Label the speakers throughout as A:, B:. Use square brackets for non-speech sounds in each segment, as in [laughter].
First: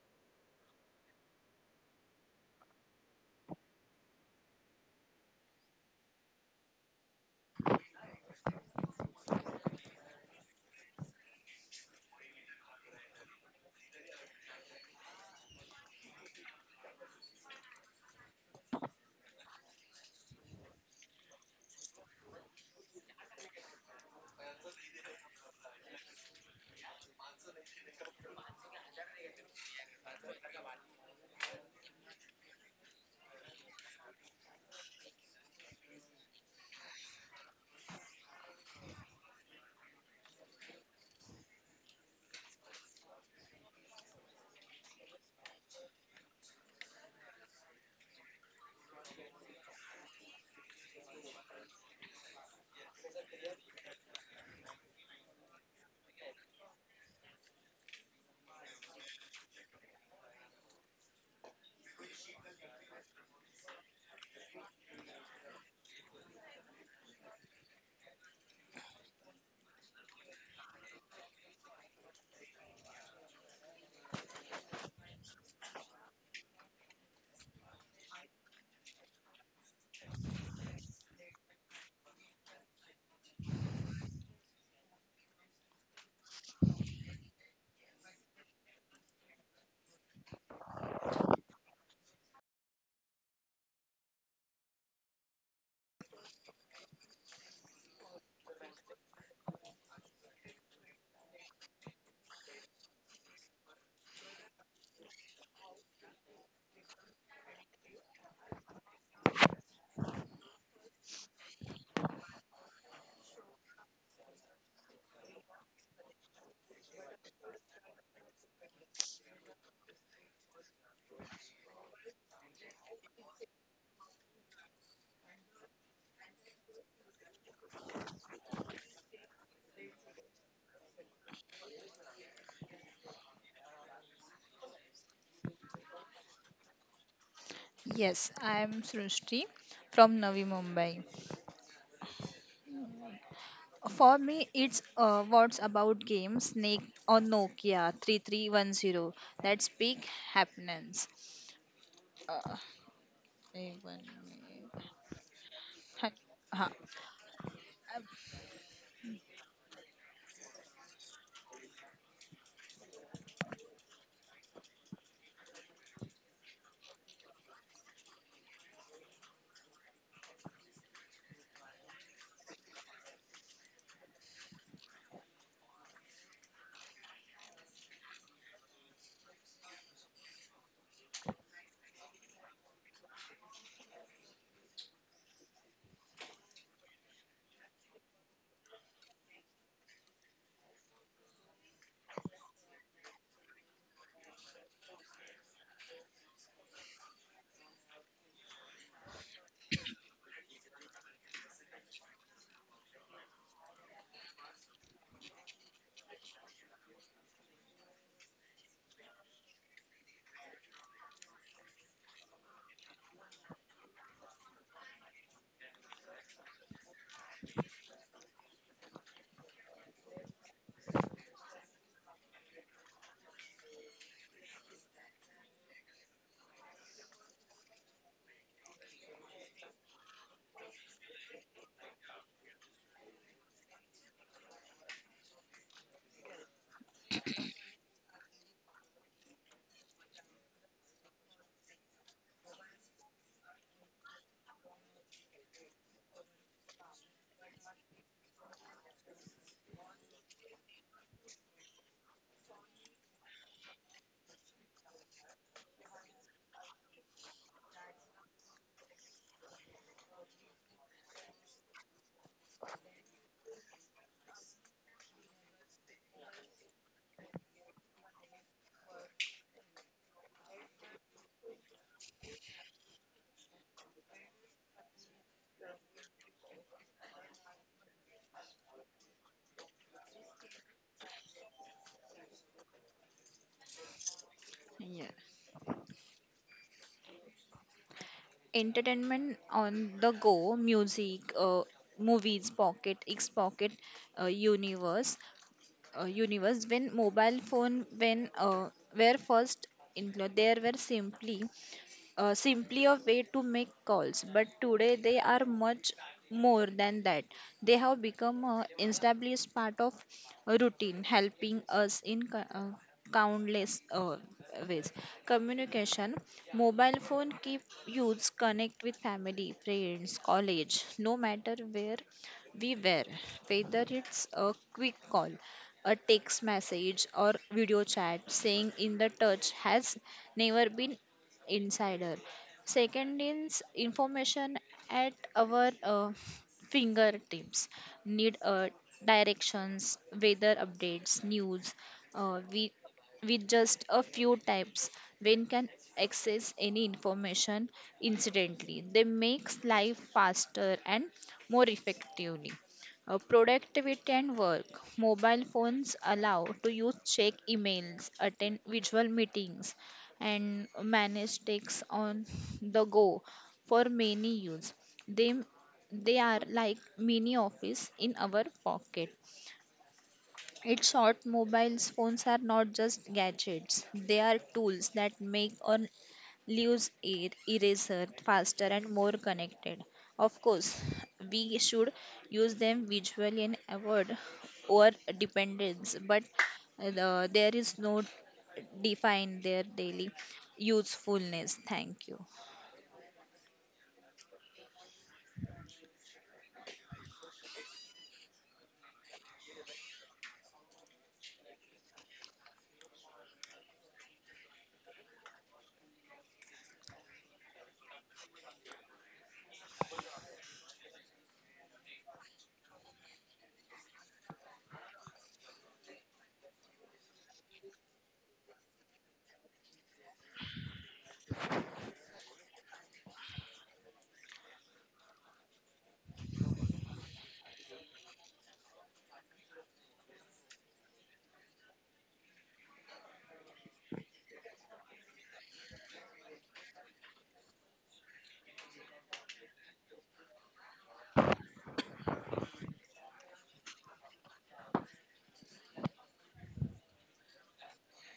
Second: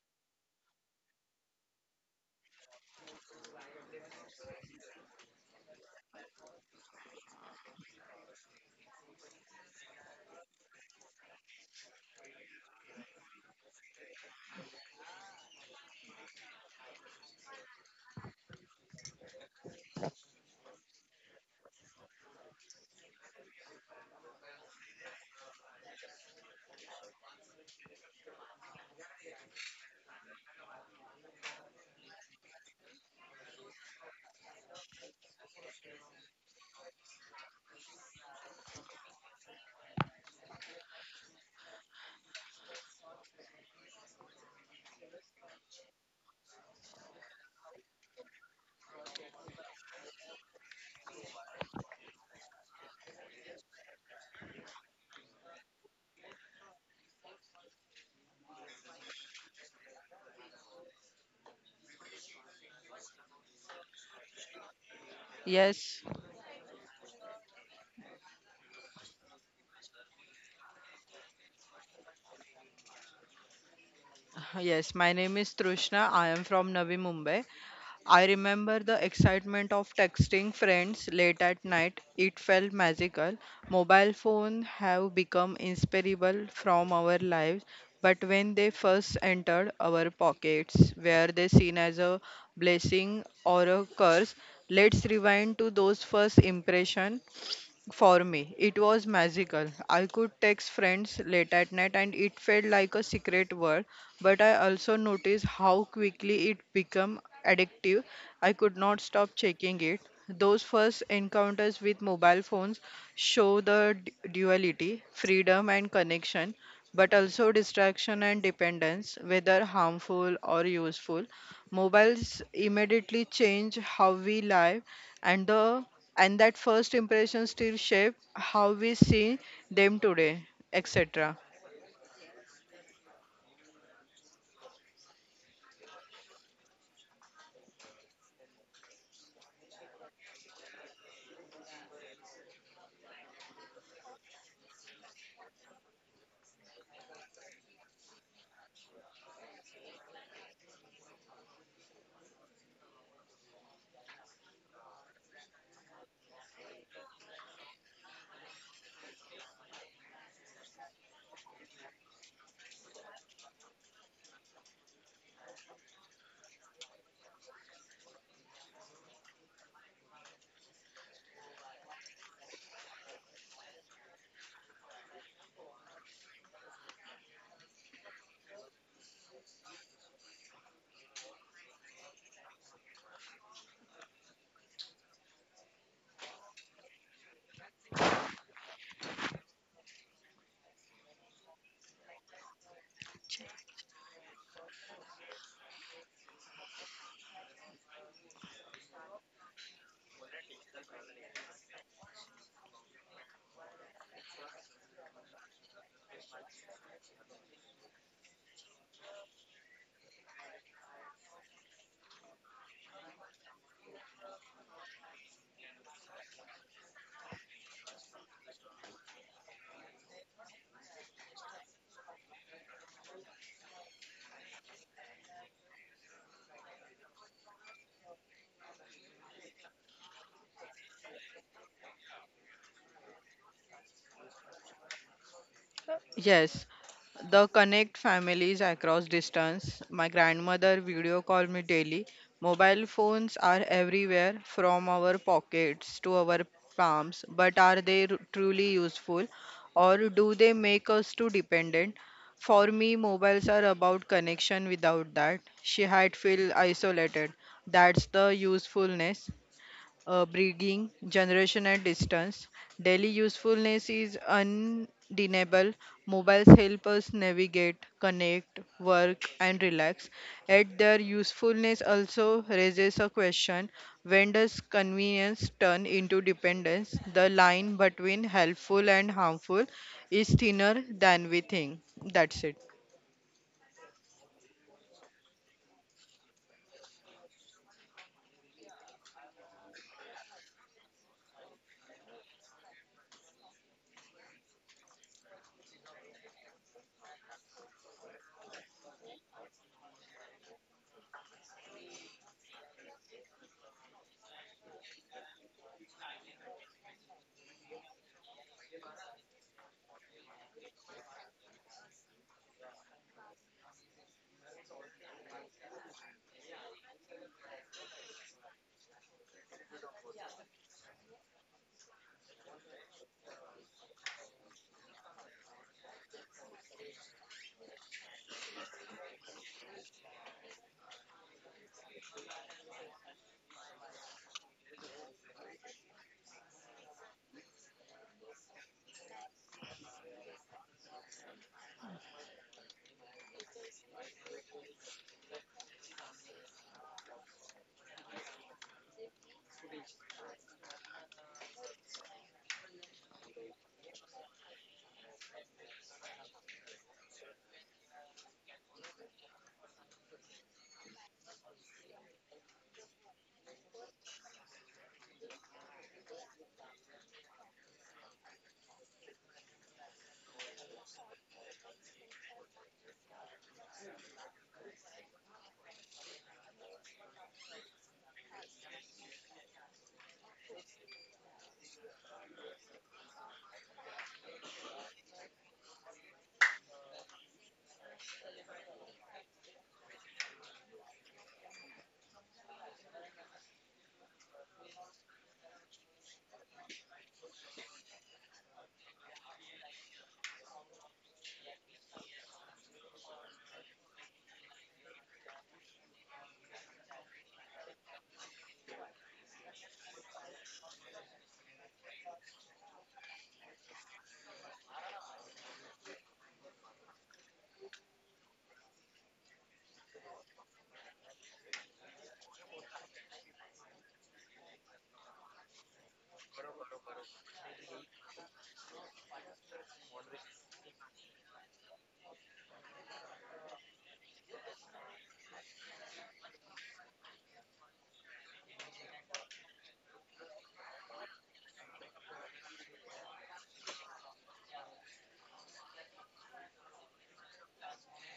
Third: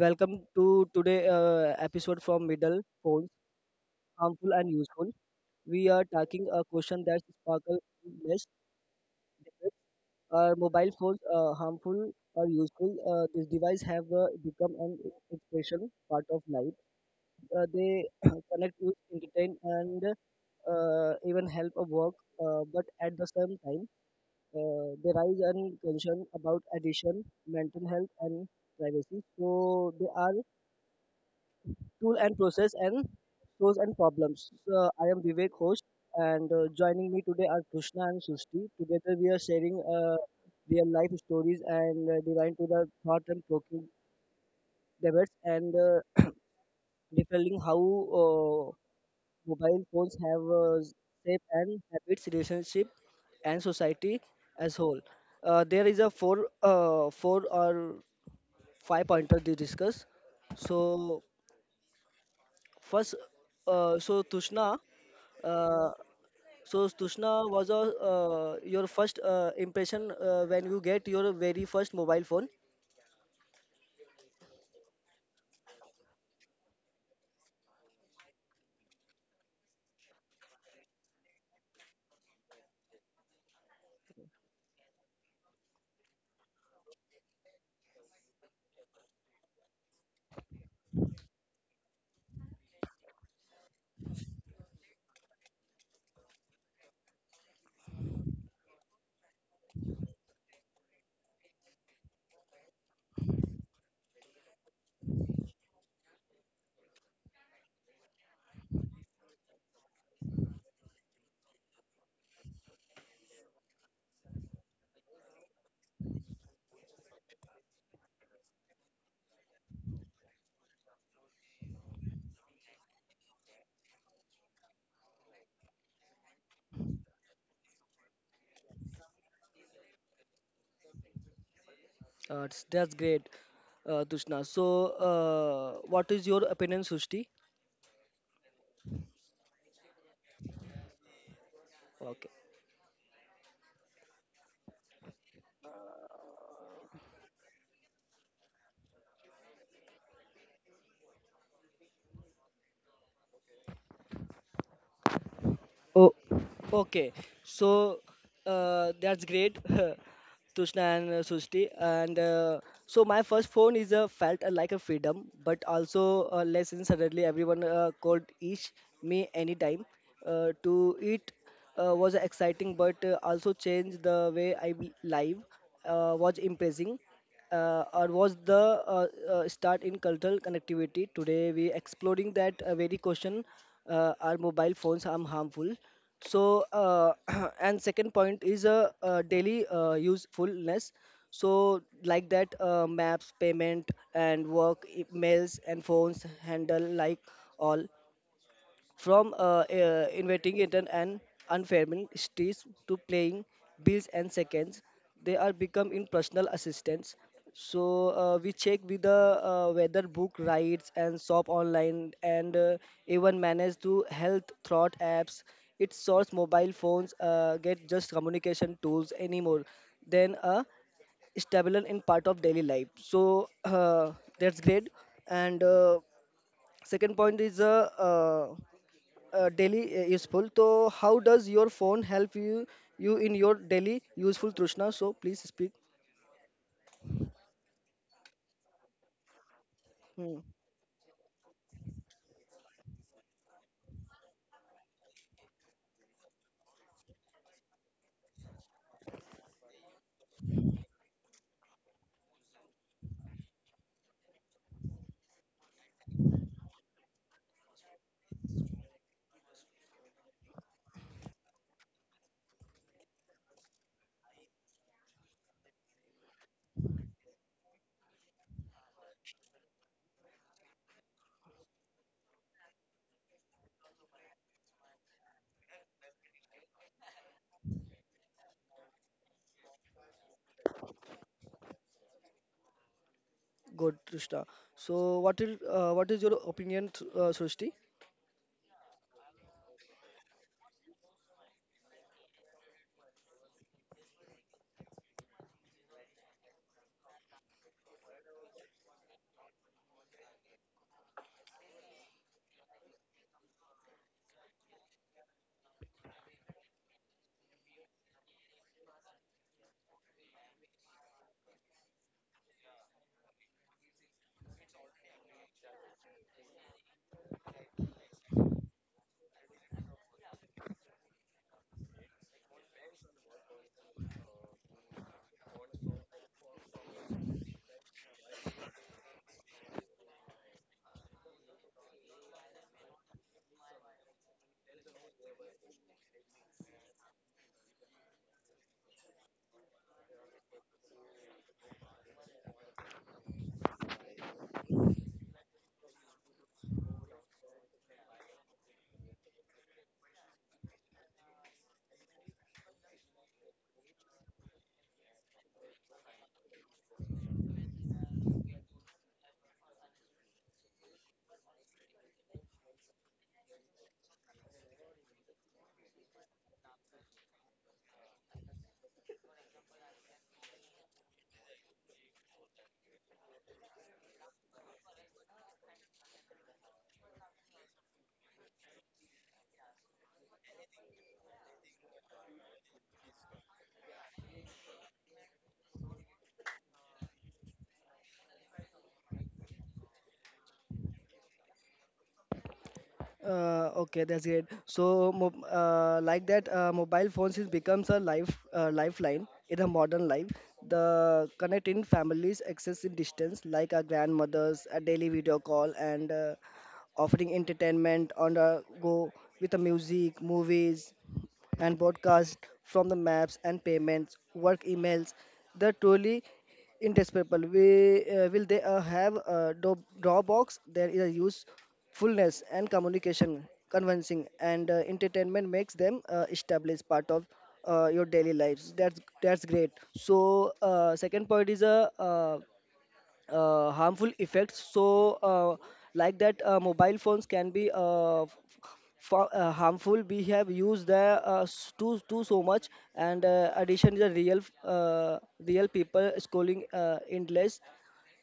A: Welcome to today episode from Middle Phones, harmful and useful. We are tackling a question that sparkles: less debates. Are mobile phones harmful or useful? This device have become an expression part of life. They [clears throat] connect, use, entertain, and even help a work. But at the same time, there is an concern about addiction, mental health, and privacy. So they are tool and process and tools and problems. So I am Vivek, host, and joining me today are Krishna and Sushti. Together we are sharing real life stories and divine to the thought and provoking debates and detailing how uh, mobile phones have shaped and habits, relationship, and society as whole. There is a four, four or five pointer to discuss. So first, uh, so Tushna, uh,
B: Yes,
A: so Tushna was a, your first impression when you get your very first mobile phone.
B: yes. My name is Trishna. I am from Navi Mumbai. I remember the excitement of texting friends late at night. It felt magical. Mobile phones have become inseparable from our lives, but when they first entered our pockets, were they seen as a blessing or a curse? Let's rewind to those first impression. For me, it was magical. I could text friends late at night and it felt like a secret world, but I also noticed how quickly it became addictive. I could not stop checking it. Those first encounters with mobile phones show the duality, freedom and connection, but also distraction and dependence, whether harmful or useful. Mobiles immediately change how we live and the and that first impression still shape how we see them today etc.
A: That's great, Tushna. So, what is your opinion, Sushti?
C: Yes, I am Srushti from Navi Mumbai.
A: Okay.
C: For me, it's what's about game Snake or Nokia 3310. That's big happiness. Uh, एक 1 minute.
A: Oh,
C: हाँ,
A: okay. So
C: हाँ,
A: that's great, [laughs] Tushna and Sushti. And so my first phone is felt like a freedom, but also a lesson. Suddenly, everyone called each me anytime. To eat was exciting, but also changed the way I live. Was impressing or was the start in cultural connectivity. Today we exploring that very question: are mobile phones harmful? So [clears throat] and second point is daily usefulness. So like that maps, payment and work, e- mails and phones handle like all. From inventing it and an unfaming streets to playing bills and seconds, they are become in personal assistance. So we check with the weather book rides and shop online and even manage through health thought apps. It sorts mobile phones get just communication tools anymore than a stabler in part of daily life. So that's great. And second point is daily useful, so how does your phone help you in your daily useful, Trishna, so please speak.
B: Yes, the connect families across distance. My
A: Hmm.
B: grandmother video call me daily. Mobile phones are everywhere, from our pockets to our palms, but are they truly useful, or do they make us too dependent? For me, mobiles are about connection. Without that, she had feel isolated. That's the usefulness. Breeding, generation, and distance. Daily usefulness is undeniable. Mobiles help us navigate, connect, work, and relax. Yet their usefulness also raises a question: when does convenience turn into dependence? The line between helpful and harmful is thinner than we think. That's it.
A: Good, Trishna.
C: yeah.
A: So what is your opinion, Srishti?
C: Entertainment on the go, music, movies, pocket x pocket, uh, universe universe. When mobile phone, when were first in, there were simply a way to make calls. But today they are much more than that. They have become an established part of a routine, helping us in countless ways. Communication, mobile phone keep youths connect with family, friends, college, no matter where we were, whether it's a quick call, a text message or video chat, staying in the touch has never been insider. Second is information at our fingertips. Need directions, weather updates, news. We with just a few taps, one can access any information. Incidentally, they makes life faster and more effectively. Productivity and work. Mobile phones allow to use, check emails, attend visual meetings, and manage takes on the go. For many use, They, they are like mini office in our pocket. It's short, mobile phones are not just gadgets. They are tools that make or leaves air eraser faster and more connected. Of course, we should use them visually and avoid over dependence, but there is no define their daily usefulness. Thank you.
A: Okay, that's great. So, like that, mobile phones is becomes a lifeline in a modern life. The connecting families, access in distance, like our grandmothers, a daily video call, and offering entertainment on the go with the music, movies, and broadcast from the maps and payments, work emails. They're truly in test paper we will they have a drawbacks, there is a usefulness and communication convincing and entertainment makes them established part of your daily lives. That's great. So second point is a harmful effects. So like that mobile phones can be harmful. We have used the too too so much, and addition is a real real people scrolling endless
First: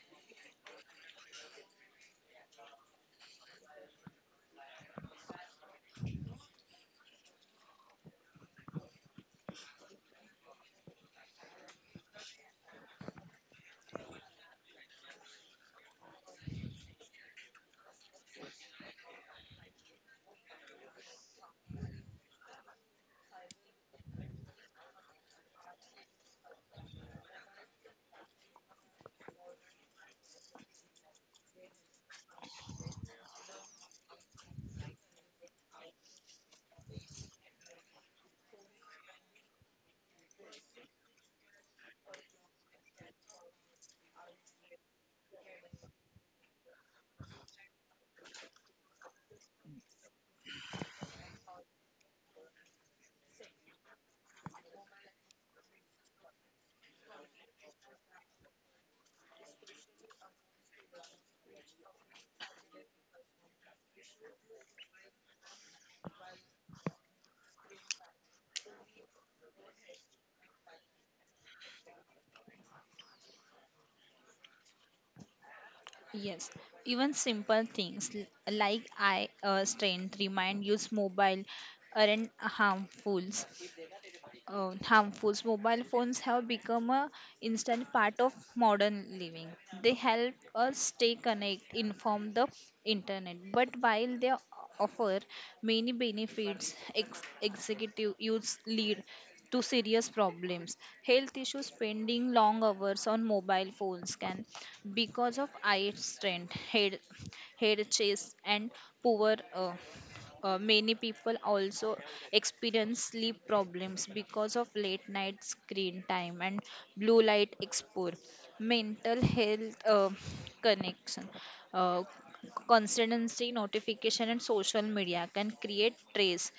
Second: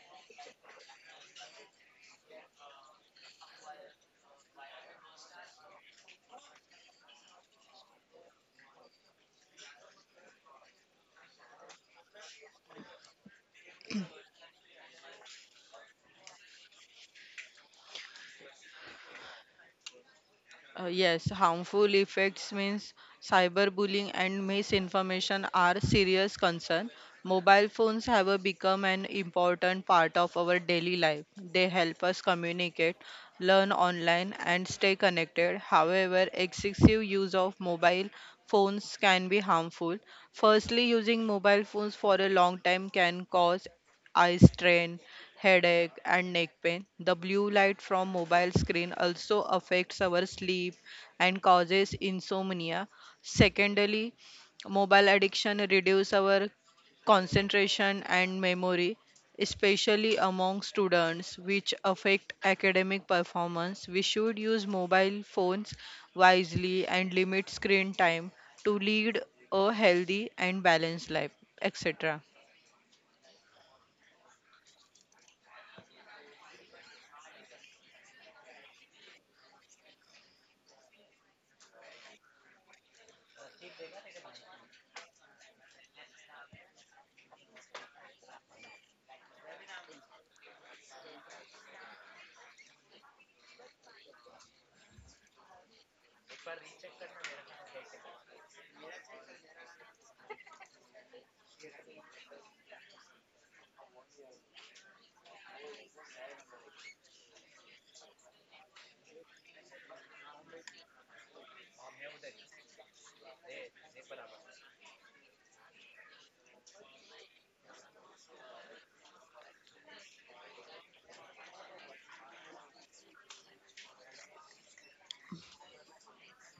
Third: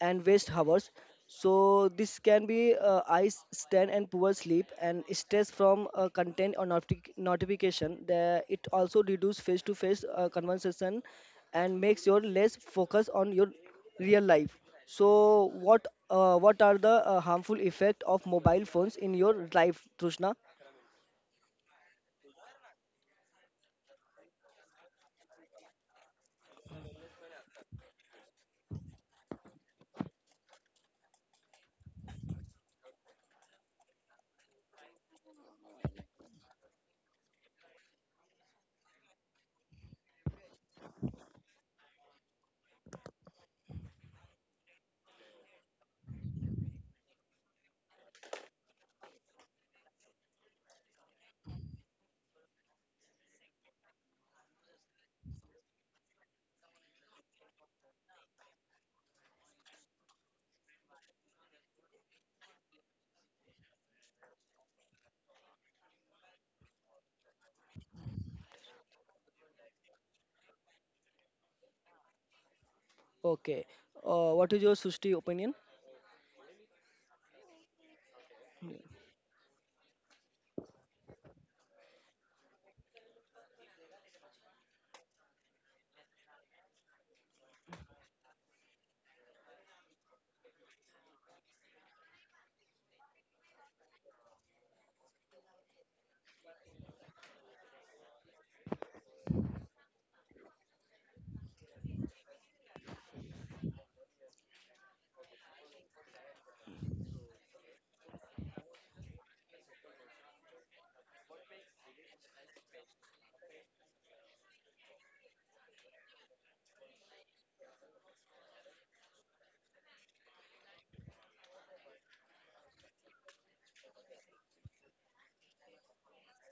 A: and waste hours. So this can be eyes stand and poor sleep and stress from content or notification, the, it also reduce face to face conversation and makes your less focus on your real life. So what are the harmful effect of mobile phones in your life, Trushna?
B: Yes, Harmful effects means cyberbullying and misinformation are serious concern. Mobile phones have become an important part of our daily life. They help us communicate, learn online, and stay connected. However, excessive use of mobile phones can be harmful. Firstly, using mobile phones for a long time can cause eye strain, headache, and neck pain. The blue light from mobile screen also affects our sleep and causes insomnia. Secondly, mobile addiction reduces our concentration and memory, especially among students, which affect academic performance. We should use mobile phones wisely and limit screen time to lead a healthy and balanced life, etc.
A: Okay. What is your Sushti opinion?
C: Yes, even simple things like eye strain remind use mobile aren't harmful. Harmful. So, mobile phones have become a instant part of modern living. They help us stay connected, inform the internet. But while they offer many benefits, executive use lead to serious problems. Health issues, spending long hours on mobile phones can because of eye strain, head chase, and poor many people also experience sleep problems because of late night screen time and blue light exposure. Mental health, connection, uh, constancy notification, and social media can create stress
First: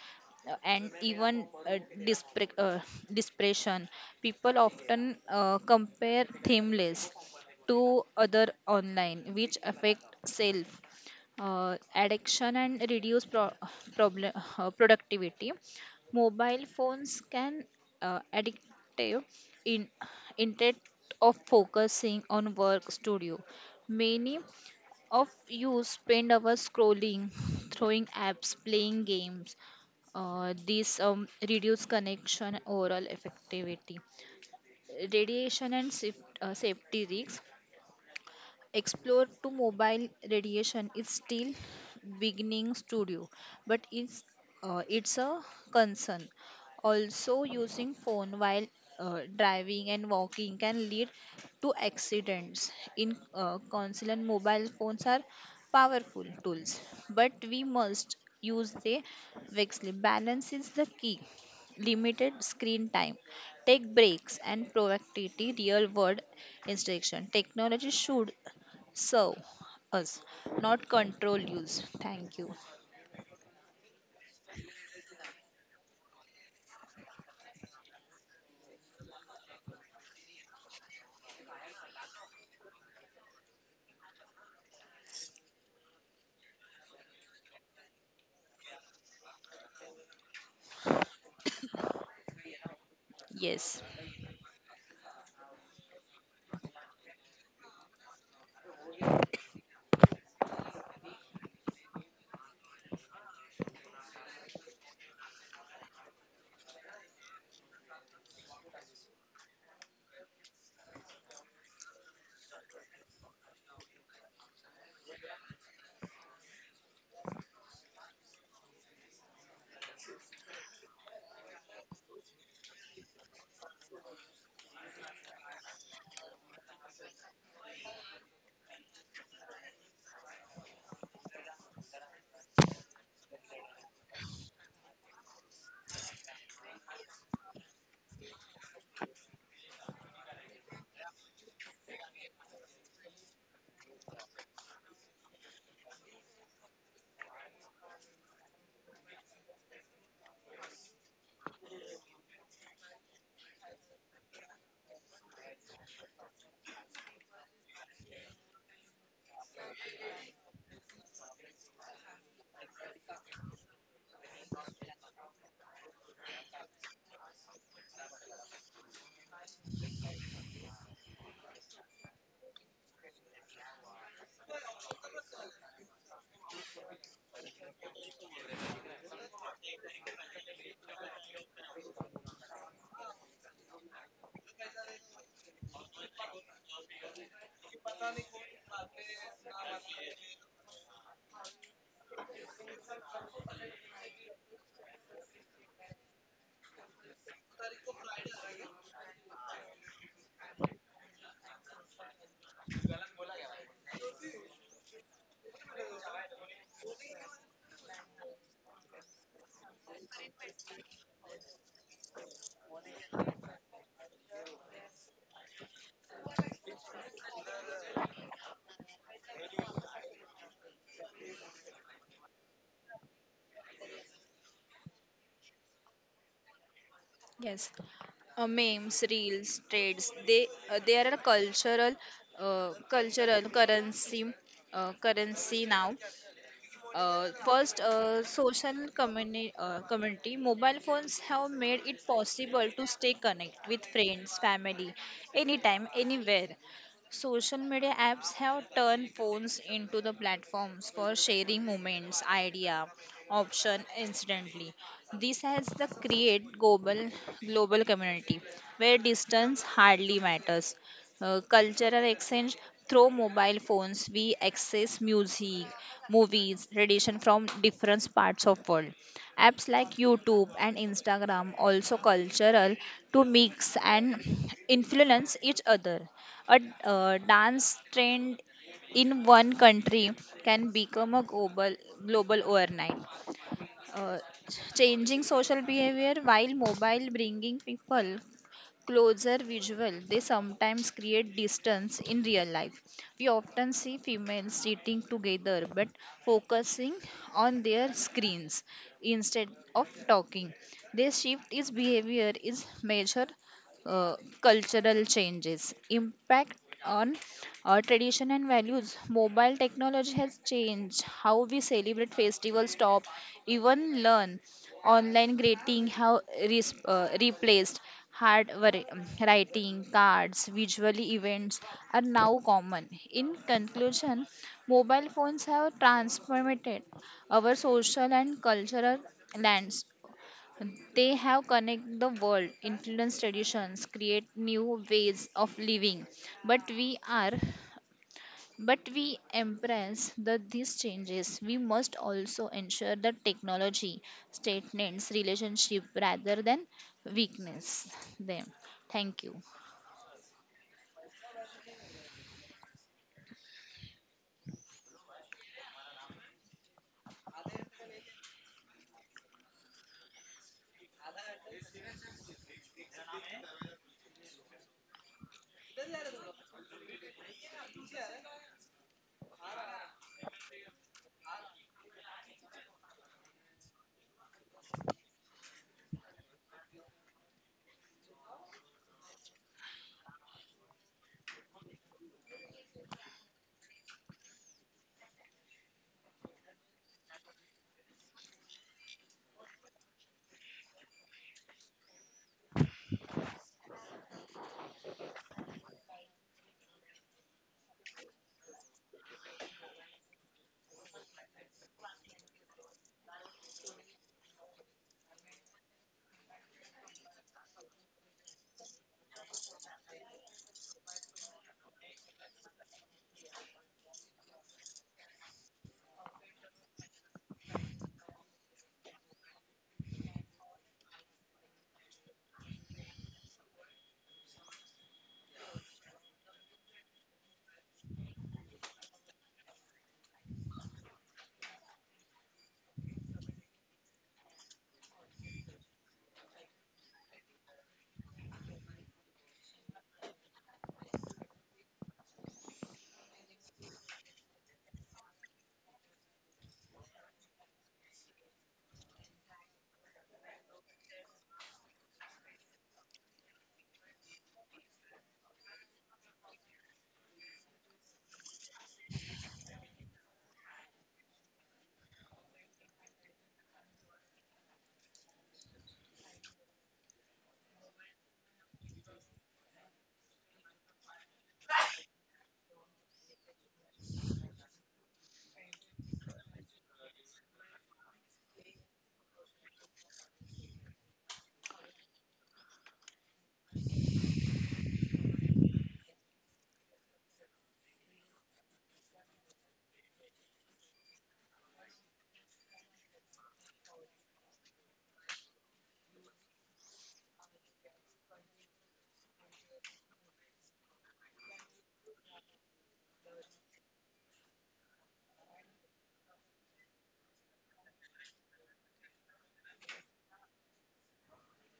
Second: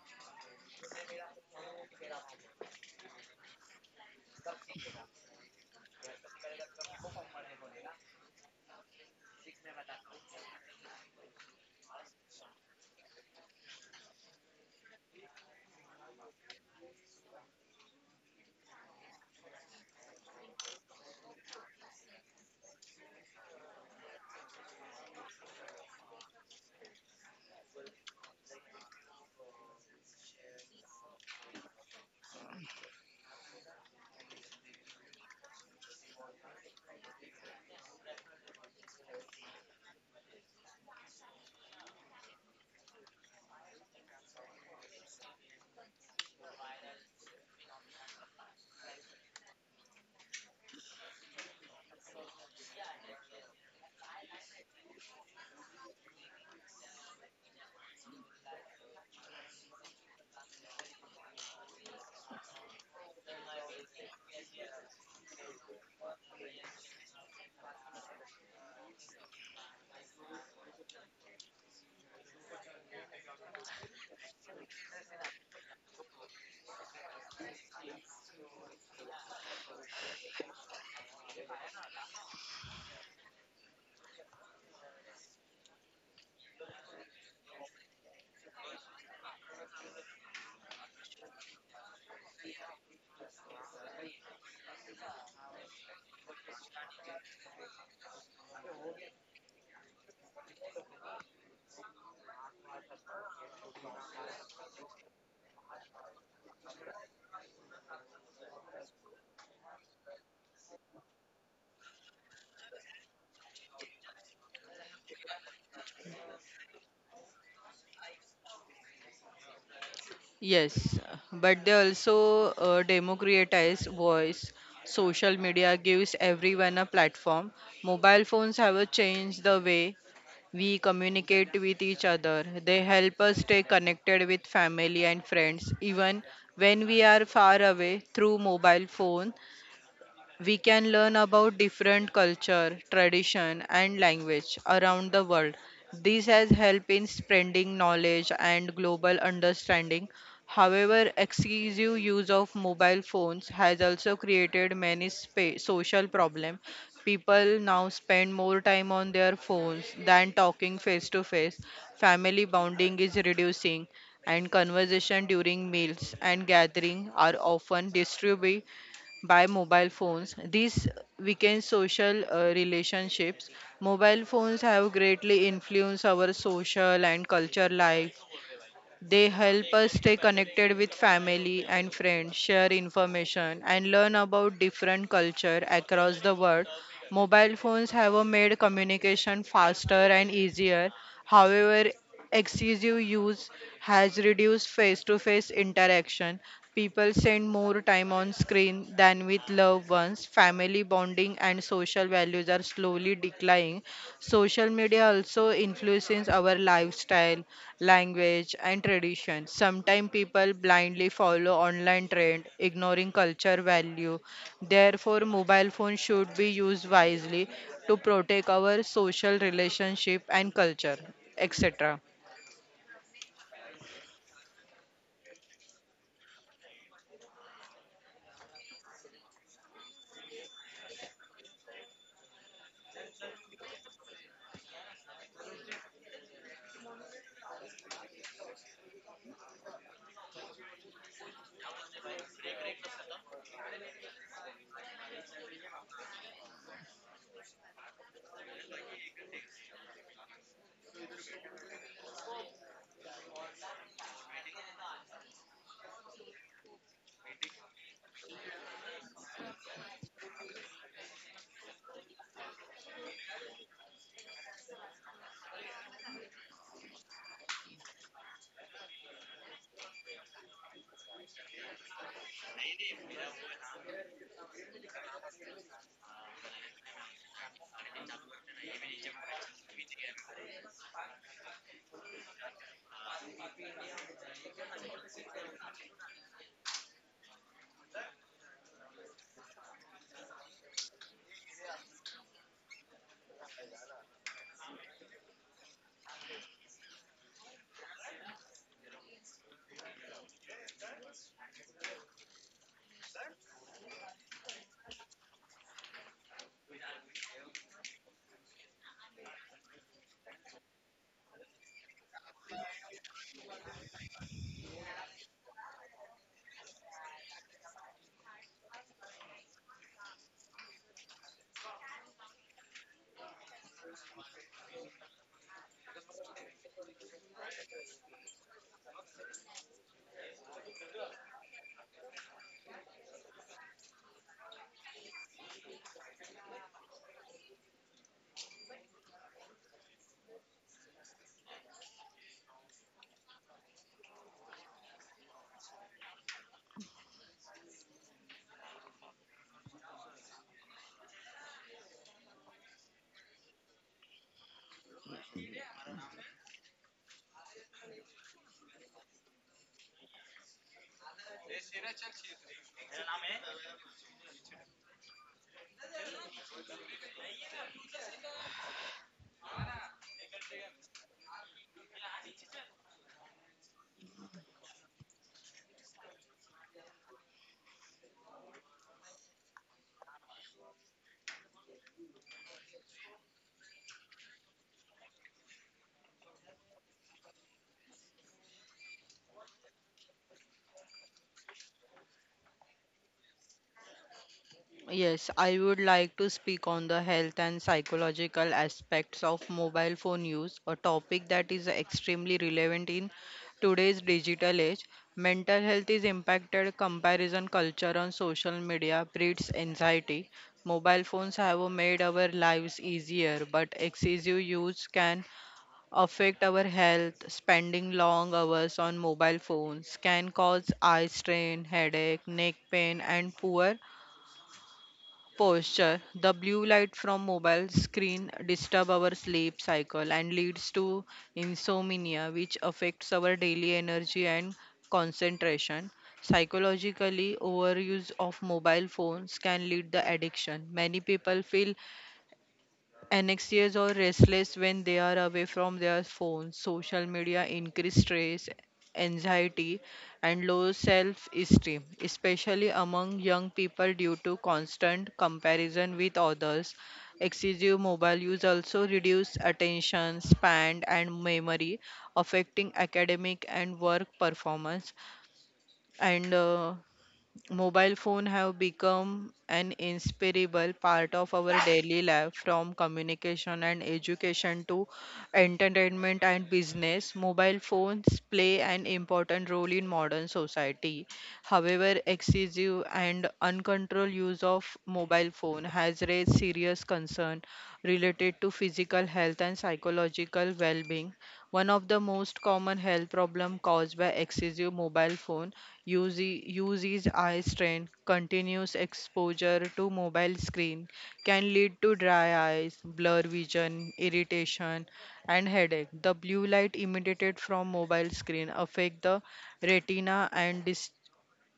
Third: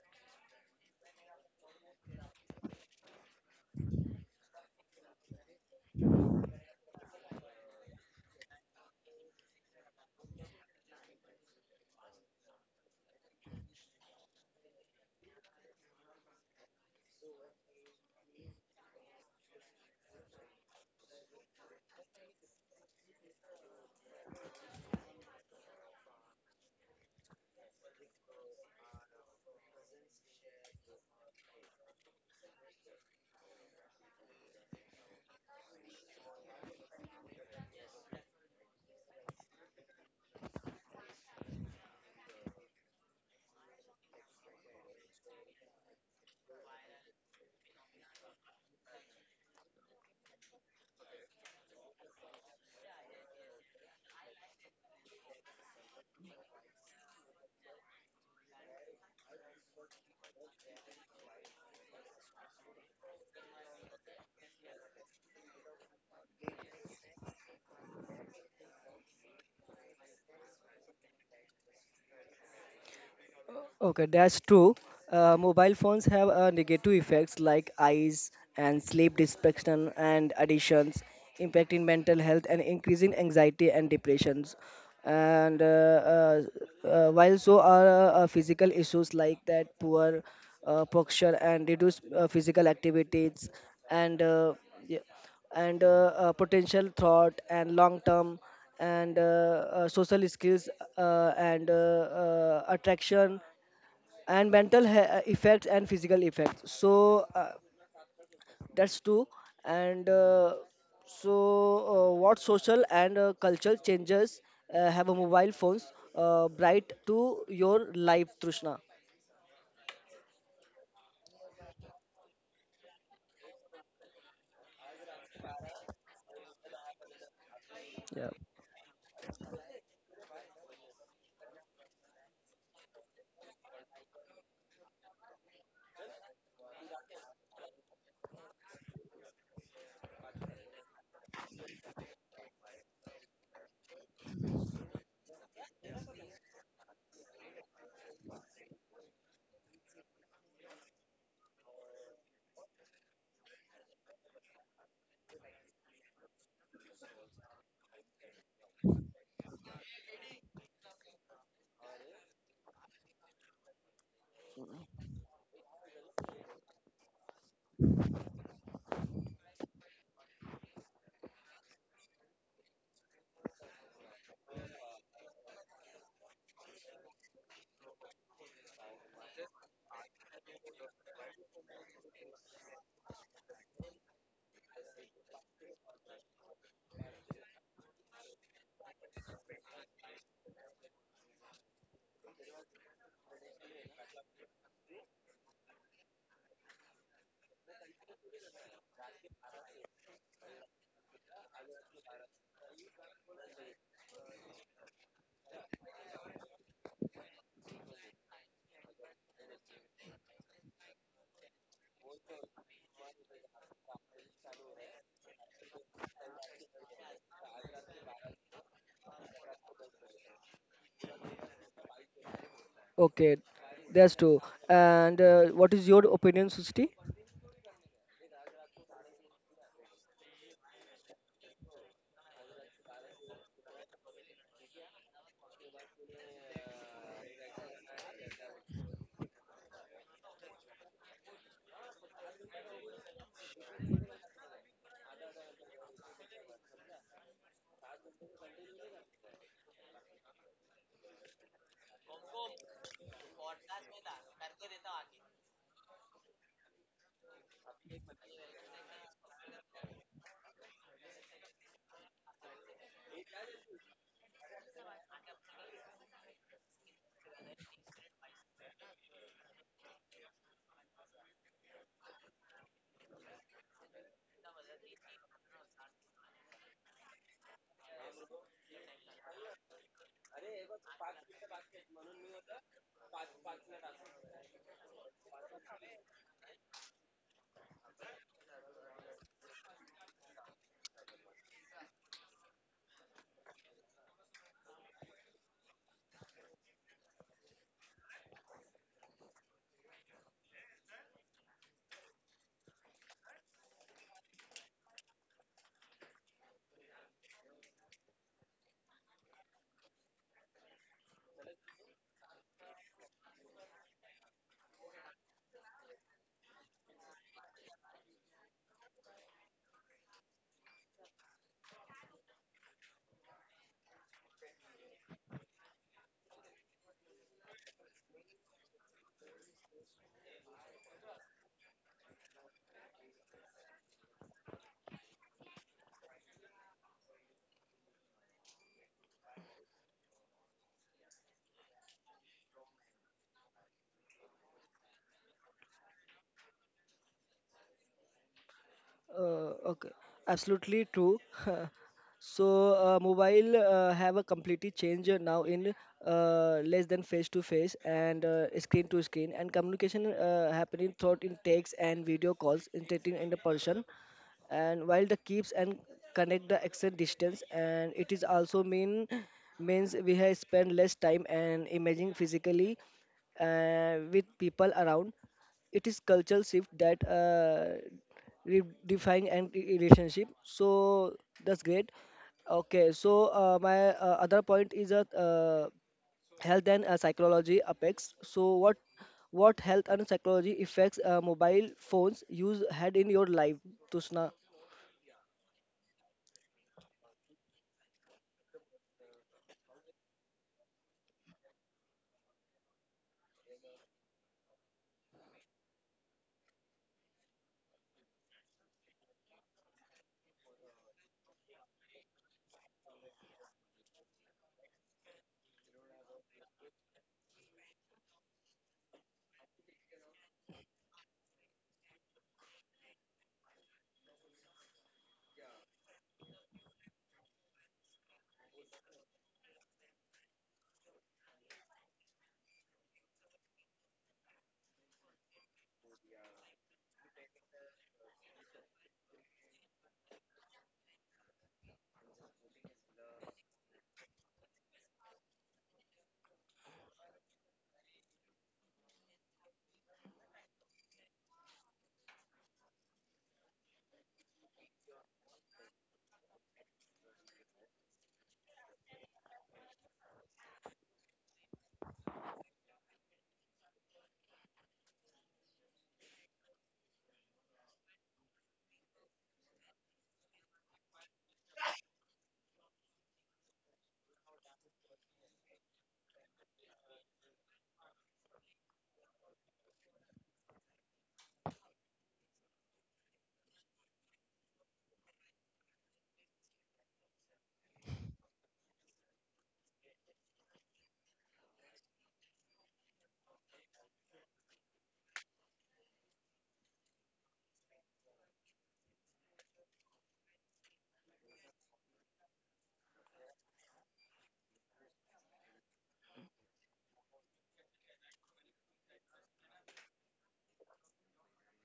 C: and even depression. People often compare themeless to other online, which affect self, addiction and reduce pro- problem productivity. Mobile phones can addictive in intent of focusing on work studio. Many of you spend hours scrolling, throwing apps, playing games. These reduce connection overall effectivity. Radiation and safety risks, explore to mobile radiation is still beginning studio, but it's a concern. Also, using phone while driving and walking can lead to accidents. In council, mobile phones are powerful tools, but we must use the wisely. Balance is the key, limited screen time, take breaks and proactivity real world instruction. Technology should, so, us, not control use. Thank you.
A: Okay, that's true. Mobile phones have negative effects like eyes and sleep distraction and addictions, impacting mental health and increasing anxiety and depressions. And while so are physical issues like that, poor posture and reduced physical activities,
C: Yes,
A: and yeah, and potential thought and long term and social skills, and attraction and mental effects and physical effects. So that's two. And so what social and cultural changes have a mobile phones bright to your life, Trishna?
B: Yes, but they also democratize voice. Social media gives everyone a platform. Mobile
A: Yeah,
B: phones have changed the way we communicate with each other. They help us stay connected with family and friends, even when we are far away through mobile phone. We can learn about different culture, tradition and language around the world. This has helped in spreading knowledge and global understanding. However, excessive use of mobile phones has also created many social problems. People now spend more time on their phones than talking face to face. Family bonding is reducing and conversation during meals and gathering are often disturbed by mobile phones. These weaken social relationships. Mobile phones have greatly influenced our social and culture life. They help us stay connected with family and friends, share information, and learn about different culture across the world. Mobile phones have made communication faster and easier. However, excessive use has reduced face-to-face interaction. People spend more time on screen than with loved ones. Family bonding and social values are slowly declining. Social media also influences our lifestyle, language, and tradition. Sometimes people blindly follow online trend, ignoring culture value. Therefore, mobile phones should be used wisely to protect our social relationship and culture, etc.
A: okay, that's true. And what is your opinion, Susti?
C: yes. Memes, reels, trades. They are a cultural currency now. First, social community. Mobile phones have made it possible to stay connected with friends, family, anytime, anywhere. Social media apps have turned phones into the platforms for sharing moments, idea, option instantly. This has the create global, global community where distance hardly matters. Cultural exchange through mobile phones, we access music, movies, radiation from different parts of world. Apps like YouTube and Instagram also cultural to mix and influence each other. A dance trend in one country can become a global, global overnight. uh, Changing social behavior, while mobile bringing people closer visual, they sometimes create distance in real life. We often see females sitting together but focusing on their screens instead of talking. This shift in behavior is measured, uh, cultural changes impact on tradition and values. Mobile technology has changed how we celebrate festivals. Stop, even learn online greeting, how replaced hard writing cards visually. Events are now common. In conclusion, mobile phones have transformed our social and cultural lands. They have connect the world, influence traditions, create new ways of living. But we are but we embrace the, these changes. We must also ensure that technology statements relationship rather than weakness them. Thank you.
A: Okay, absolutely true. [laughs] So, mobile have a completely change now in less than face to face and screen to screen, and communication happening through in text and video calls, interacting in the person. And while the keeps and connect the extend distance, and it is also means we have spent less time and imaging physically with people around. It is cultural shift that. Redefining and relationship. So that's great. Okay, so my other point is that health and psychology apex. So what health and psychology effects mobile phones use had in your life, Tushna?
B: Yes, I would like to speak on the health and psychological aspects of mobile phone use, a topic that is extremely relevant in today's digital age. Mental health is impacted. Comparison culture on social media breeds anxiety. Mobile phones have made our lives easier, but excessive use can affect our health. Spending long hours on mobile phones can cause eye strain, headache, neck pain, and poor posture. The blue light from mobile screen disturb our sleep cycle and leads to insomnia, which affects our daily energy and concentration. Psychologically, overuse of mobile phones can lead to addiction. Many people feel anxious or restless when they are away from their phones. Social media increase stress, anxiety, and low self esteem, especially among young people due to constant comparison with others. Excessive mobile use also reduce attention span and memory, affecting academic and work performance. And Mobile phone have become an inseparable part of our daily life, from communication and education to entertainment and business. Mobile phones play an important role in modern society. However, excessive and uncontrolled use of mobile phone has raised serious concern related to physical health and psychological well-being. One of the most common health problem caused by excessive mobile phone use is eye strain. Continuous exposure to mobile screen can lead to dry eyes, blur vision, irritation, and headache. The blue light emitted from mobile screen affect the retina and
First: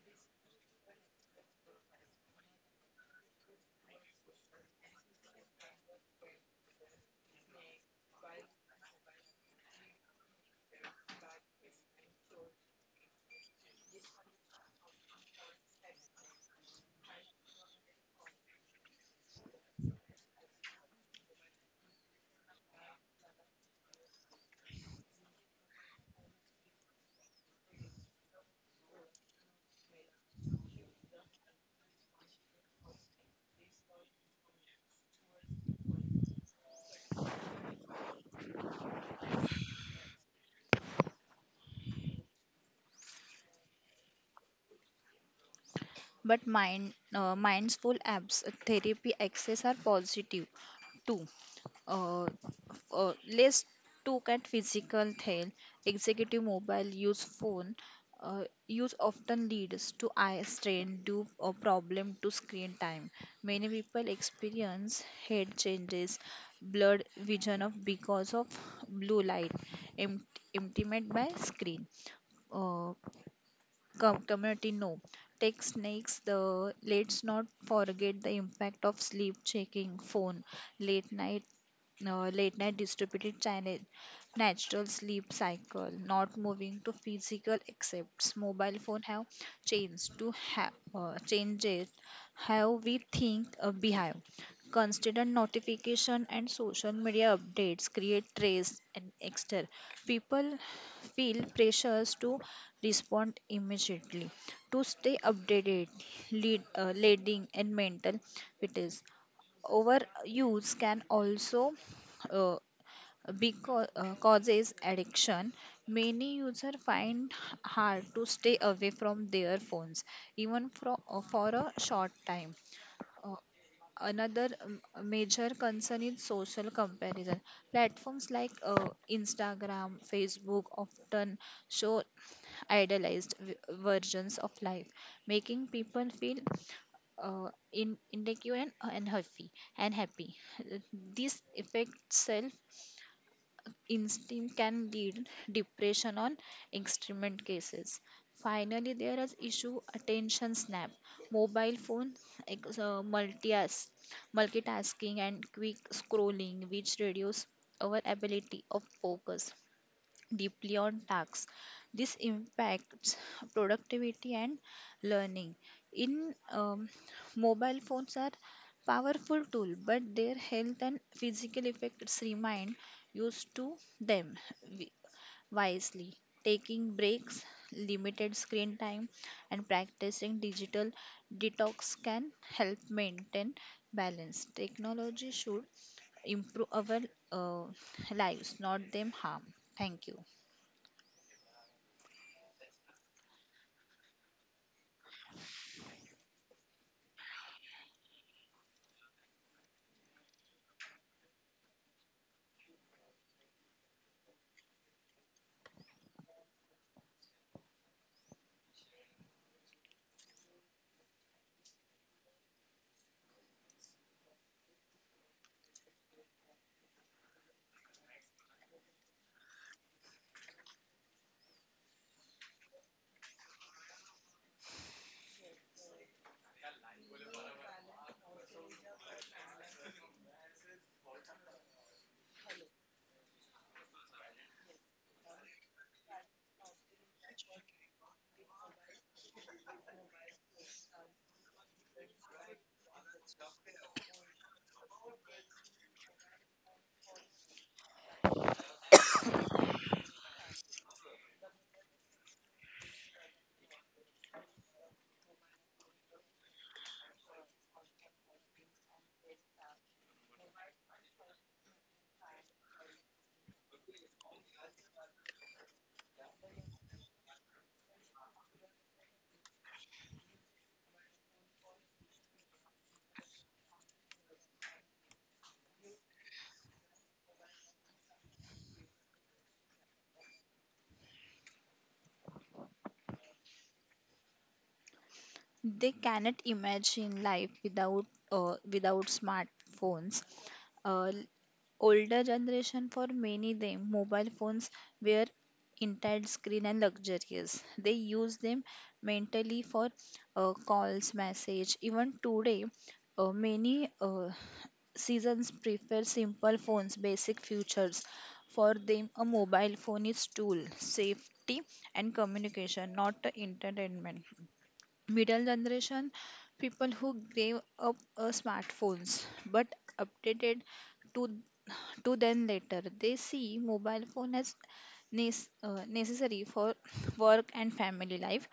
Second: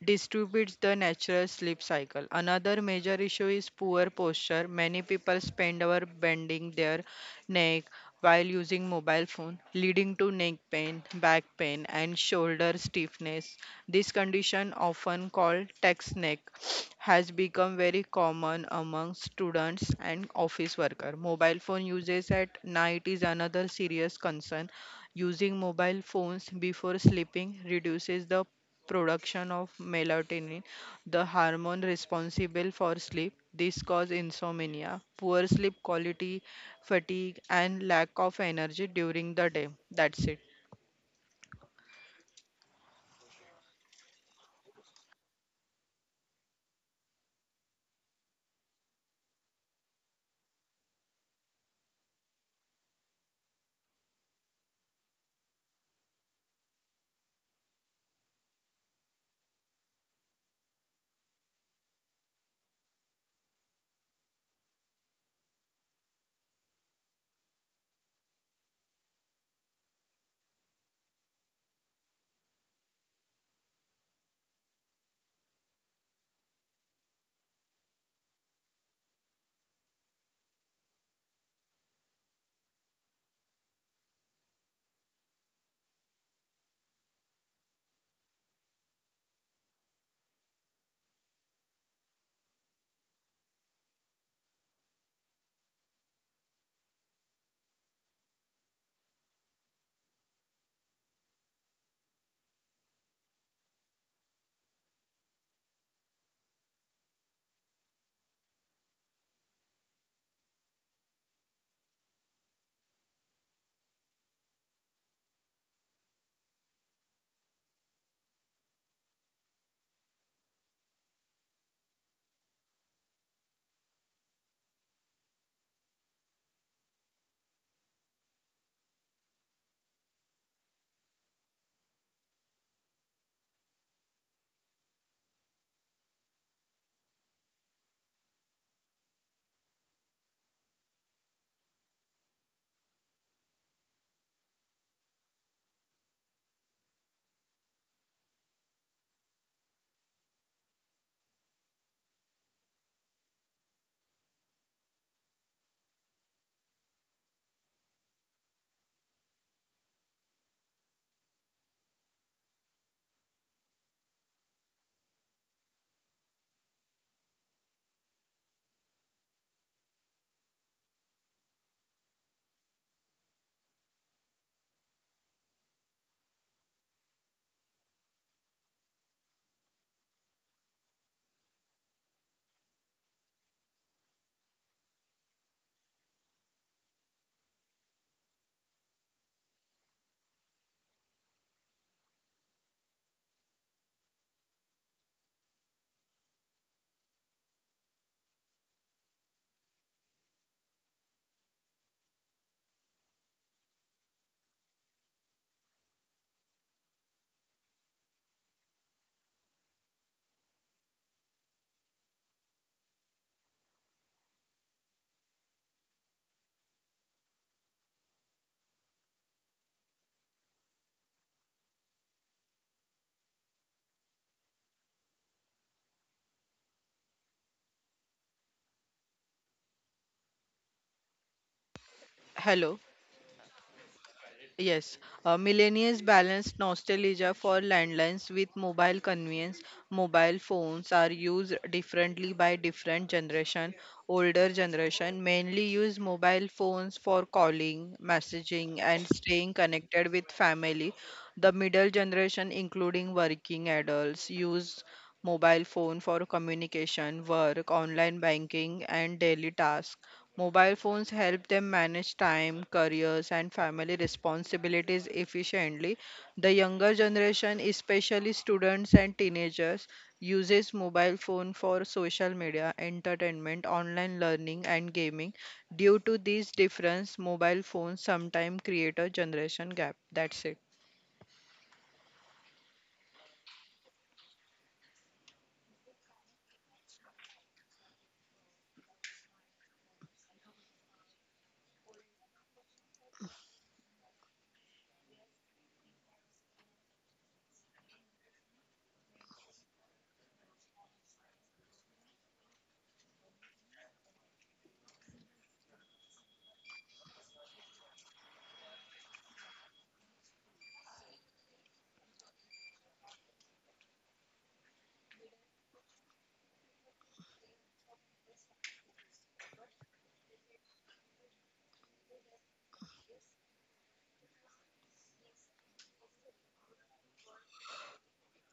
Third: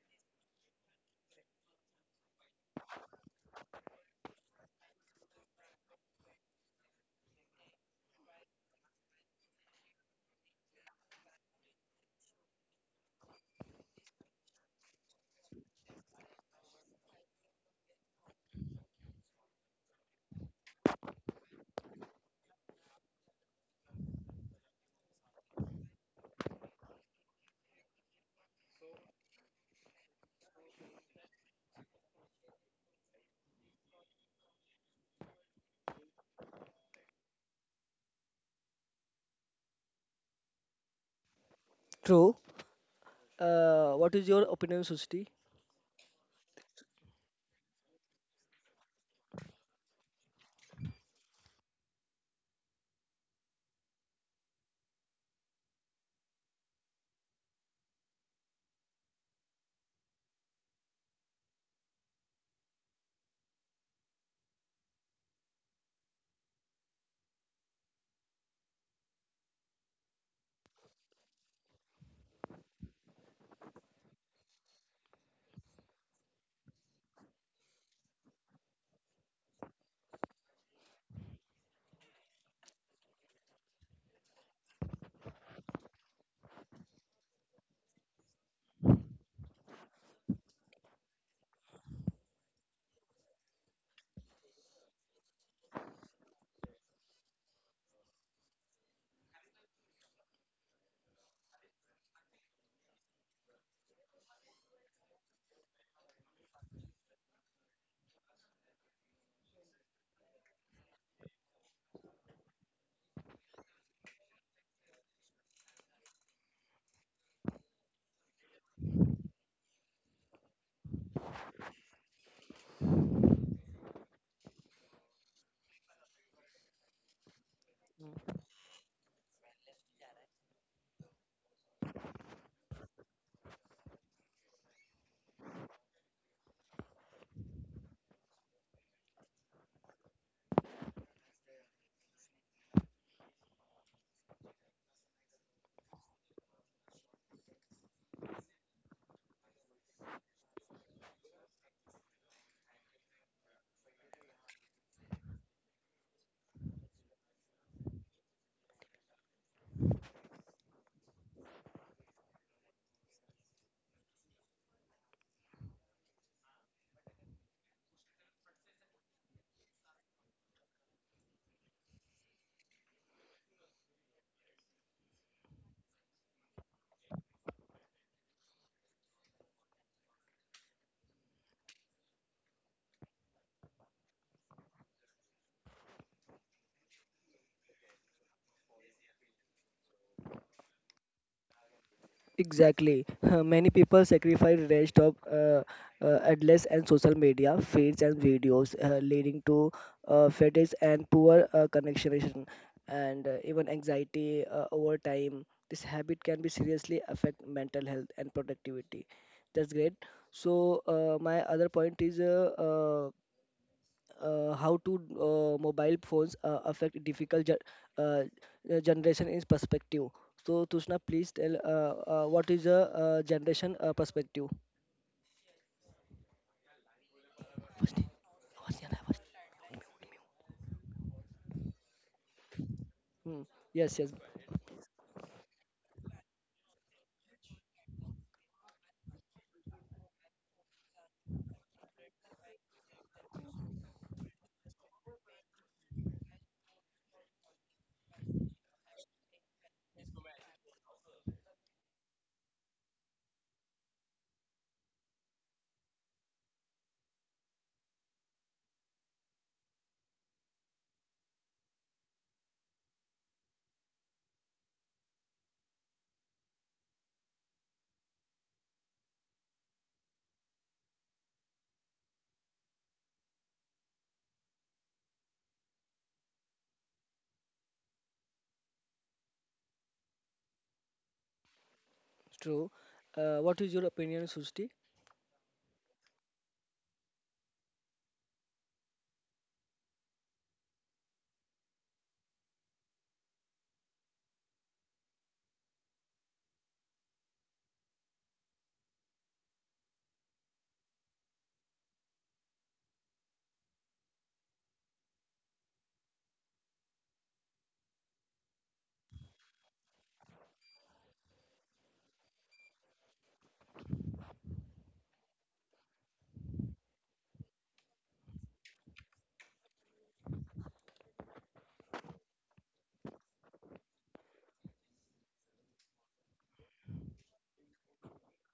B: distributes the natural sleep cycle. Another major issue is poor posture. Many people spend hours bending their neck while using mobile phone, leading to neck pain, back pain, and shoulder stiffness. This condition, often called text neck, has become very common among students and office workers. Mobile phone usage at night is another serious concern. Using mobile phones before sleeping reduces the production of melatonin, the hormone responsible for sleep. This causes insomnia, poor sleep quality, fatigue, and lack of energy during the day. That's it.
A: True. What is your opinion, Sushti?
C: But Mind, mindful apps, therapy access are positive too. Uh, let's look at physical health. Executive mobile use phone use often leads to eye strain due a problem to screen time. Many people experience head changes, blurred vision of because of blue light, em- intimate by screen. Uh, Com- community know. Tech snakes, the let's not forget the impact of sleep checking, phone, late night, late night distributed channel, natural sleep cycle, not moving to physical accepts. Mobile phone have changed to have changes how we think behave. Constant notification and social media updates create stress and extra. People feel pressures to respond immediately, to stay updated, leading and mental fitness. Overuse can also uh, because causes addiction. Many users find hard to stay away from their phones even for a short time. Uh, another major concern is social comparison. Platforms like Instagram, Facebook often show idealized versions of life, making people feel inadequate and happy. This affects instinct, can lead depression on extreme cases. Finally, there is issue attention snap, mobile phone, ex- uh, multias- multitasking and quick scrolling, which reduce our ability of focus deeply on tasks. This impacts productivity and learning. In Mobile phones are powerful tool, but their health and physical effects remind used to them wi- wisely. Taking breaks, limited screen time, and practicing digital detox can help maintain balance. Technology should improve our uh, lives, not them harm. Thank you.
A: Exactly. [laughs] Many people sacrifice rest of endless and social media feeds and videos, leading to fatigue and poor connection and even anxiety over time. This habit can be seriously affect mental health and productivity. That's great. So my other point is how to mobile phones affect difficult uh, generation in perspective. So Tushna, please tell what is the generation perspective.
B: Hello.
A: Hmm. Yes, yes,
B: Yes, millennials balance nostalgia for landlines with mobile convenience. Mobile phones are used differently by different generation. Older generation mainly use mobile phones for calling, messaging, and staying connected with family. The middle generation, including working adults, use mobile phone for communication, work, online banking, and daily tasks. Mobile phones help them manage time, careers, and family responsibilities efficiently. The younger generation, especially students and teenagers, uses mobile phone for social media, entertainment, online learning, and gaming. Due to these difference, mobile phones sometimes create a generation gap. That's it.
A: true. What is your opinion, Sushti?
C: They cannot imagine life without smartphones. Uh, Older generation, for many them mobile phones were entire screen and luxurious. They use them mentally for calls, message. Even today, many seasons prefer simple phones, basic features. For them, a mobile phone is tool, safety and communication, not a entertainment. Middle generation, people who gave up smartphones but updated to to them later. They see mobile phone as necessary for [laughs] work and family life.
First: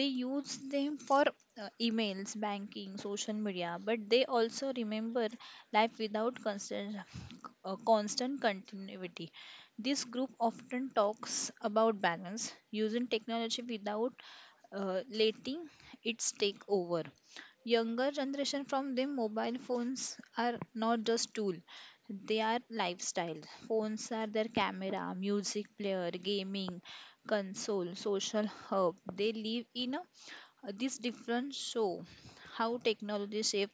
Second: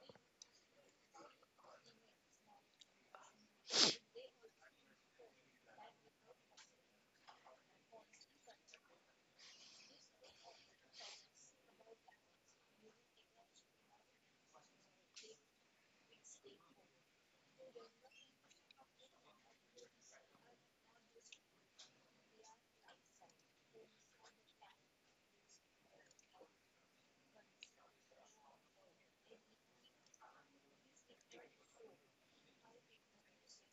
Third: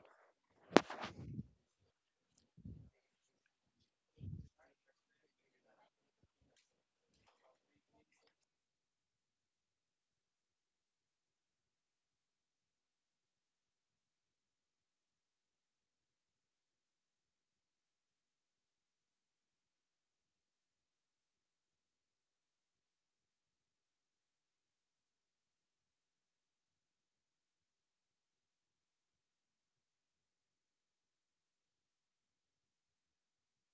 C: They use them for emails, banking, social media, but they also remember life without constant continuity. This group often talks about balance, using technology without letting its take over. Younger generation, from them, mobile phones are not just tool; they are lifestyle. Phones are their camera, music player, gaming console, social hub. They live in a this different show how technology shape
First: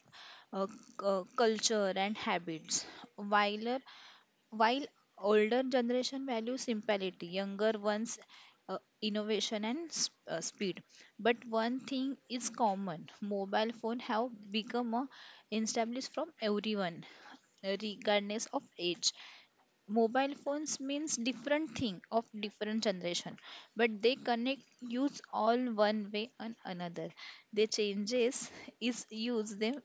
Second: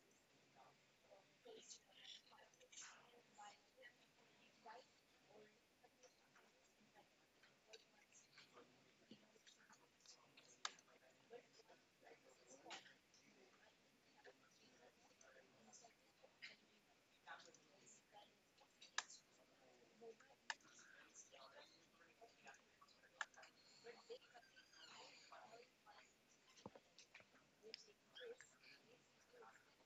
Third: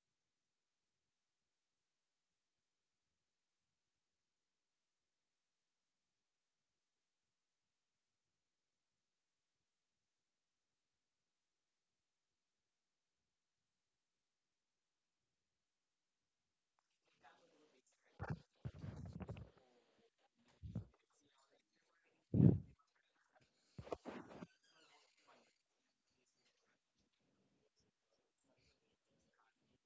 C: culture and habits. While a while older generation values simplicity, younger ones, innovation and speed. But one thing is common: mobile phone have become a established from everyone, regardless of age. Mobile phones means different thing of different generation, but they connect use all one way and another. They changes is use them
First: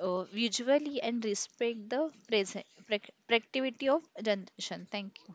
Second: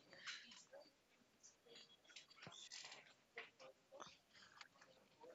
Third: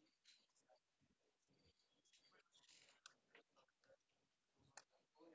C: visually and respect the present productivity of generation. Thank you.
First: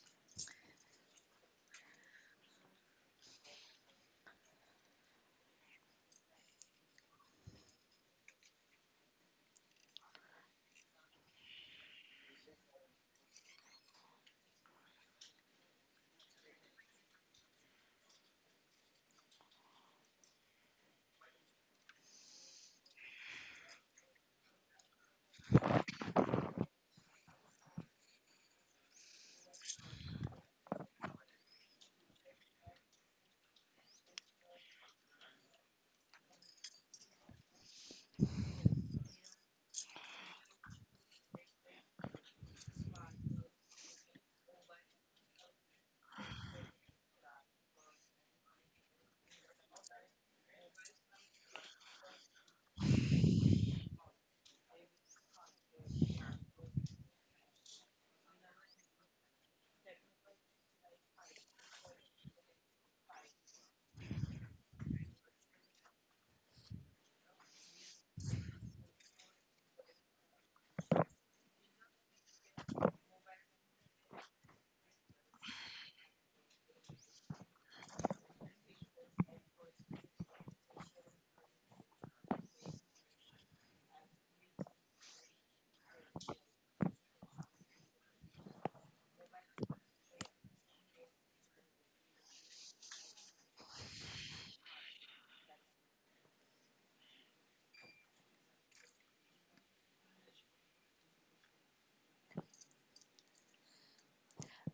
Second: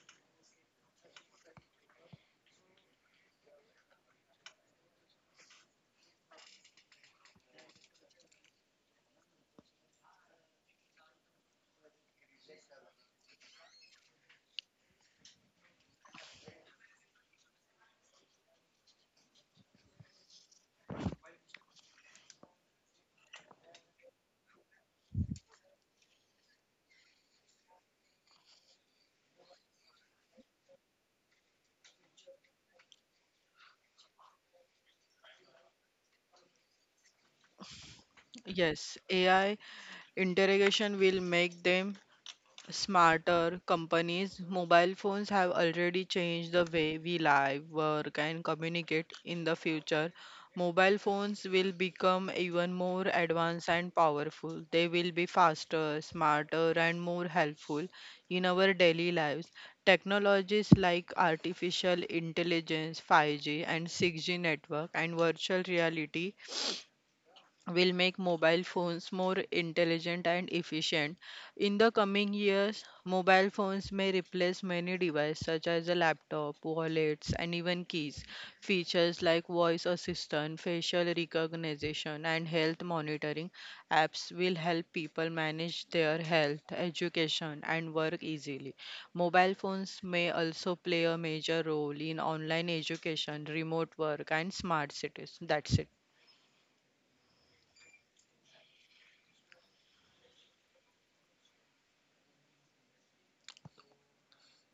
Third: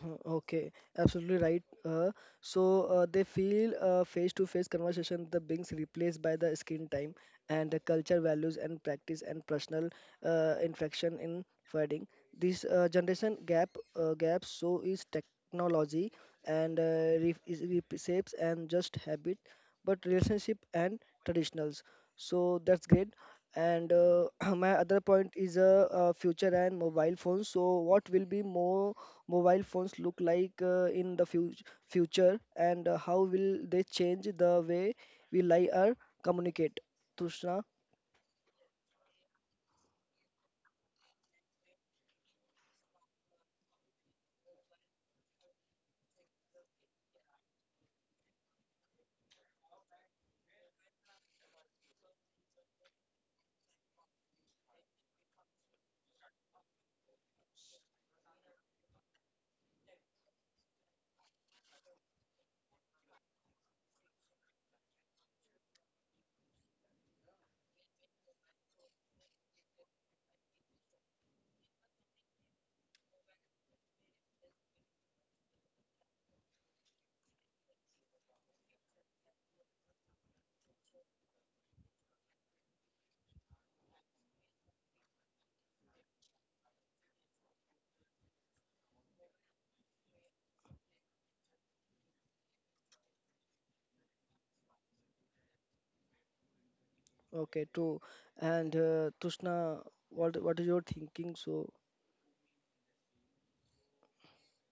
A: Hmm, okay, absolutely right. So they feel face-to-face conversation the beings replaced by the screen time and the culture values and practice and personal infection in fighting. This generation gap gap so is technology and is reshapes and just habit, but relationship and traditionals. So that's great. And [clears throat] my other point is future and mobile phones. So, what will be more mobile phones look like in the fu future, and how will they change the way we lie or communicate? Tushna,
B: Yes, AI interrogation will make them smarter companies. Mobile phones have already changed the way we live, work, and communicate in the future. Mobile phones will become even more advanced and powerful. They will be faster, smarter, and more helpful in our daily lives. Technologies like artificial intelligence, 5G, and 6G network, and virtual reality will make mobile phones more intelligent and efficient. In the coming years, mobile phones may replace many devices such as a laptop, wallets, and even keys. Features like voice assistant, facial recognition, and health monitoring apps will help people manage their health, education, and work easily. Mobile phones may also play a major role in online education, remote work, and smart cities. That's it.
A: okay, true. And Tushna, what is your thinking? So,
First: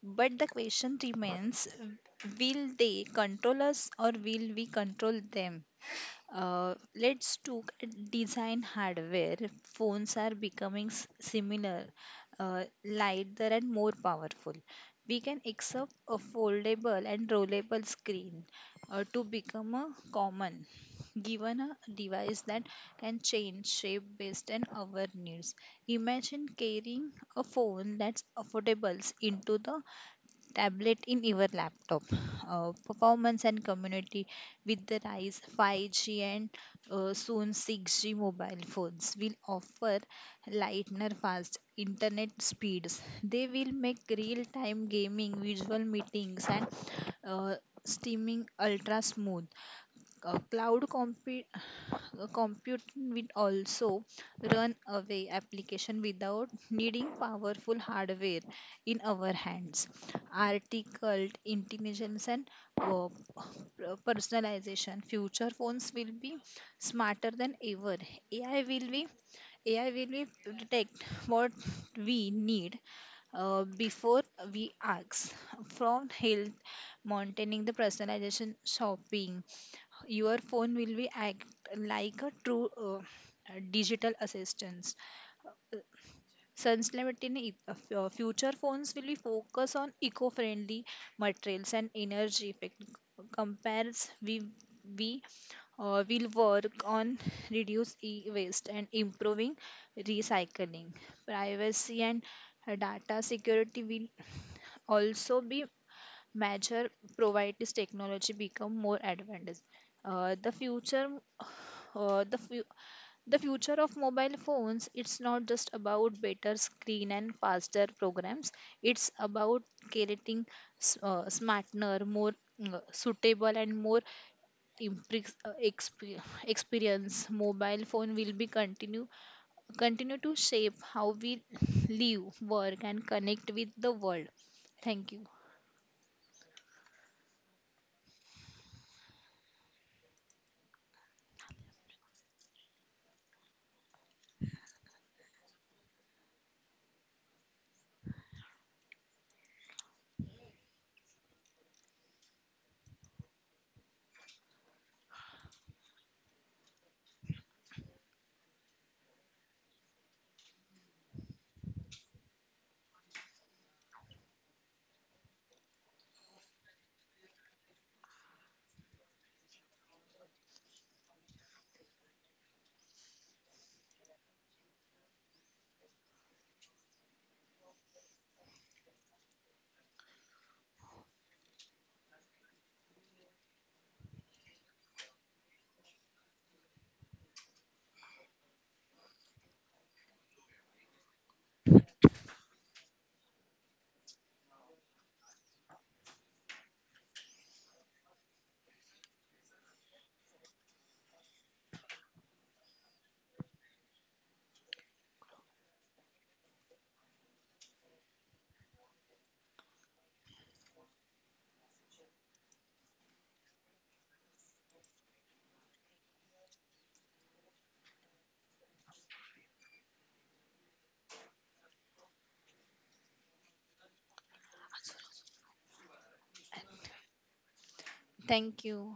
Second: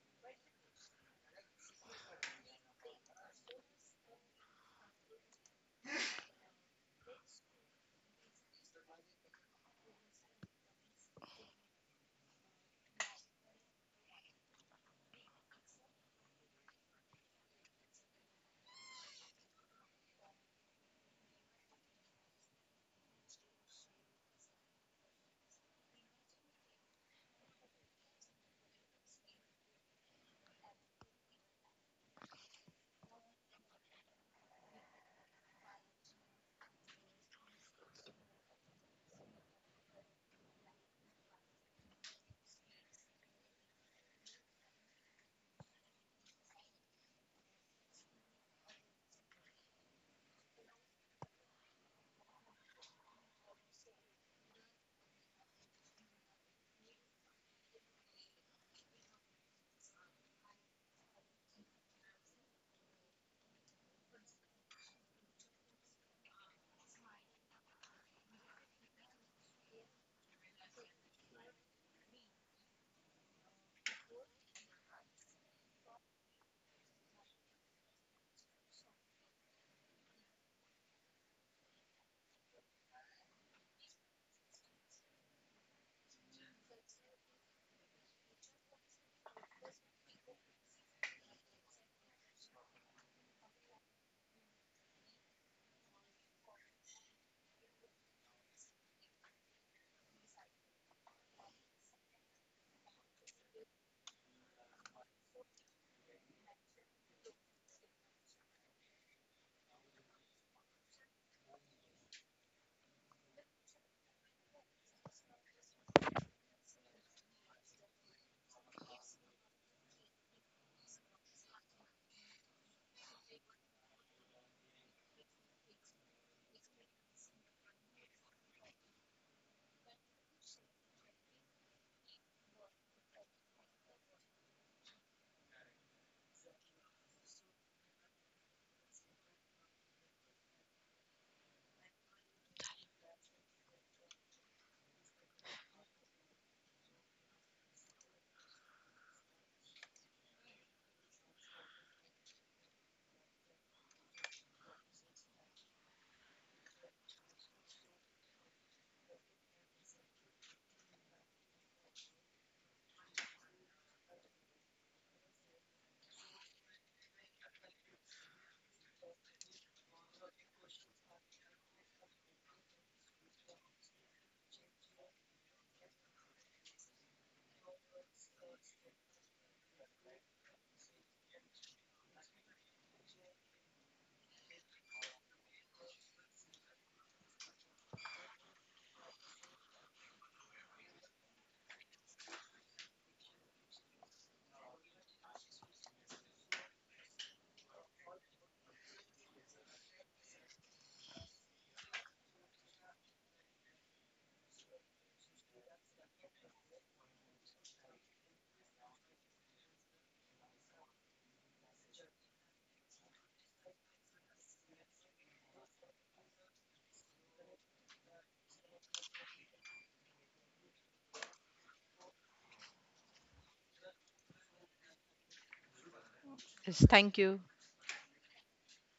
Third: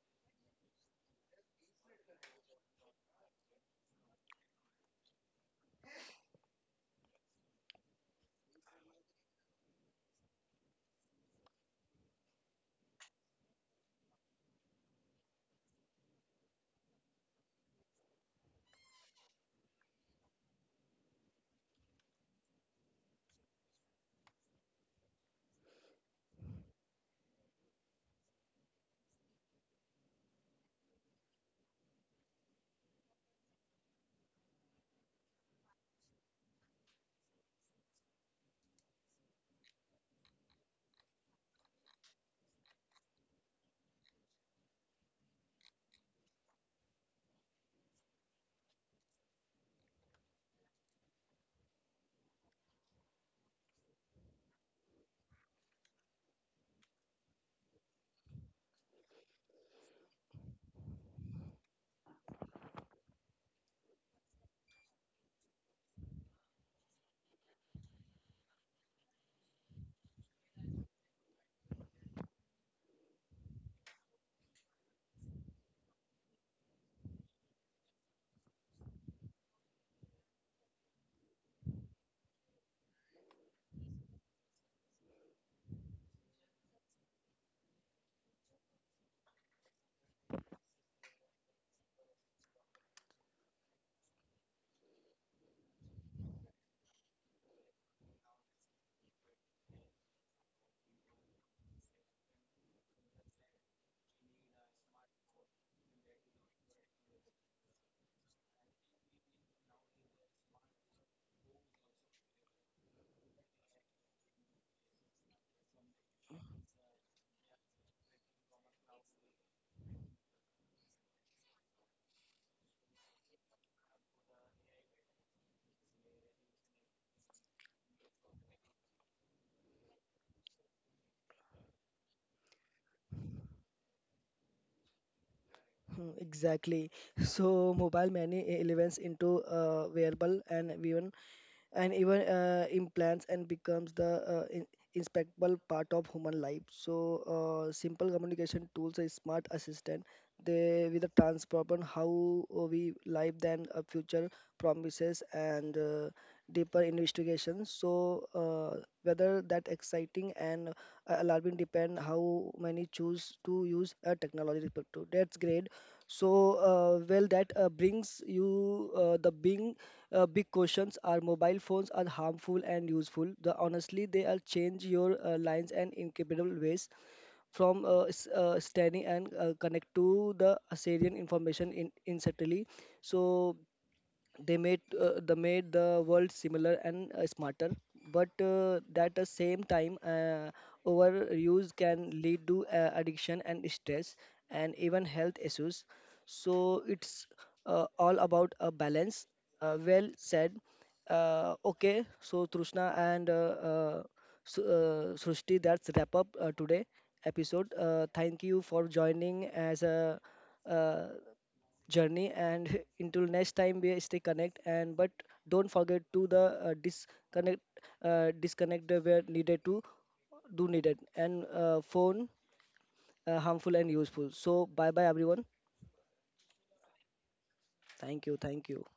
C: But the question remains, will they control us or will we control them? Let's talk design hardware. Phones are becoming similar, lighter and more powerful. We can accept a foldable and rollable screen to become a common, given a device that can change shape based on our needs. Imagine carrying a phone that's affordable into the tablet in your laptop. Performance and community with the rise 5G and soon 6G mobile phones will offer lightner fast internet speeds. They will make real time gaming, visual meetings and uh, streaming ultra smooth. Cloud compute [sighs] compute will also run away application without needing powerful hardware in our hands. Article intelligence and uh, personalization, future phones will be smarter than ever. Ai will be ai will be detect what we need before we ask. From health maintaining, the personalization shopping, your phone will be act like a true digital assistance. Uh, Sustainability, future phones will be focus on eco-friendly materials and energy effect. Compares we will work on reduce e-waste and improving recycling. Privacy and data security will also be major. Provide this technology become more advanced. Uh, the future uh, the fu- the future of mobile phones, it's not just about better screen and faster programs, it's about creating smarter, more suitable and more experience. Mobile phone will be continue to shape how we live, work and connect with the world. thank you
A: hmm, exactly. [laughs] So, mobile many elements into wearable and even implants and becomes the inseparable part of human life. So simple communication tools, a smart assistant, they with a transform how we live than a future promises and deeper investigations. So whether that exciting and alarming depend how many choose to use a technology respect to. That's great. So well that brings you the big big questions, are mobile phones are harmful and useful? The honestly they are change your lines and incapable ways, from standing and connect to the Assyrian information in instantly. So they made the world similar and smarter, but at the same time overuse can lead to addiction and stress and even health issues. So it's all about a balance. Well said. Okay, so Trishna and uh, Srushti, that's wrap up today episode. Thank you for joining as a uh, journey and [laughs] until next time we stay connect and, but don't forget to the disconnect the where needed to do needed and phone harmful and useful. So bye bye everyone,
B: Yes, thank you.
A: thank you
C: Thank
A: thank you.
C: you.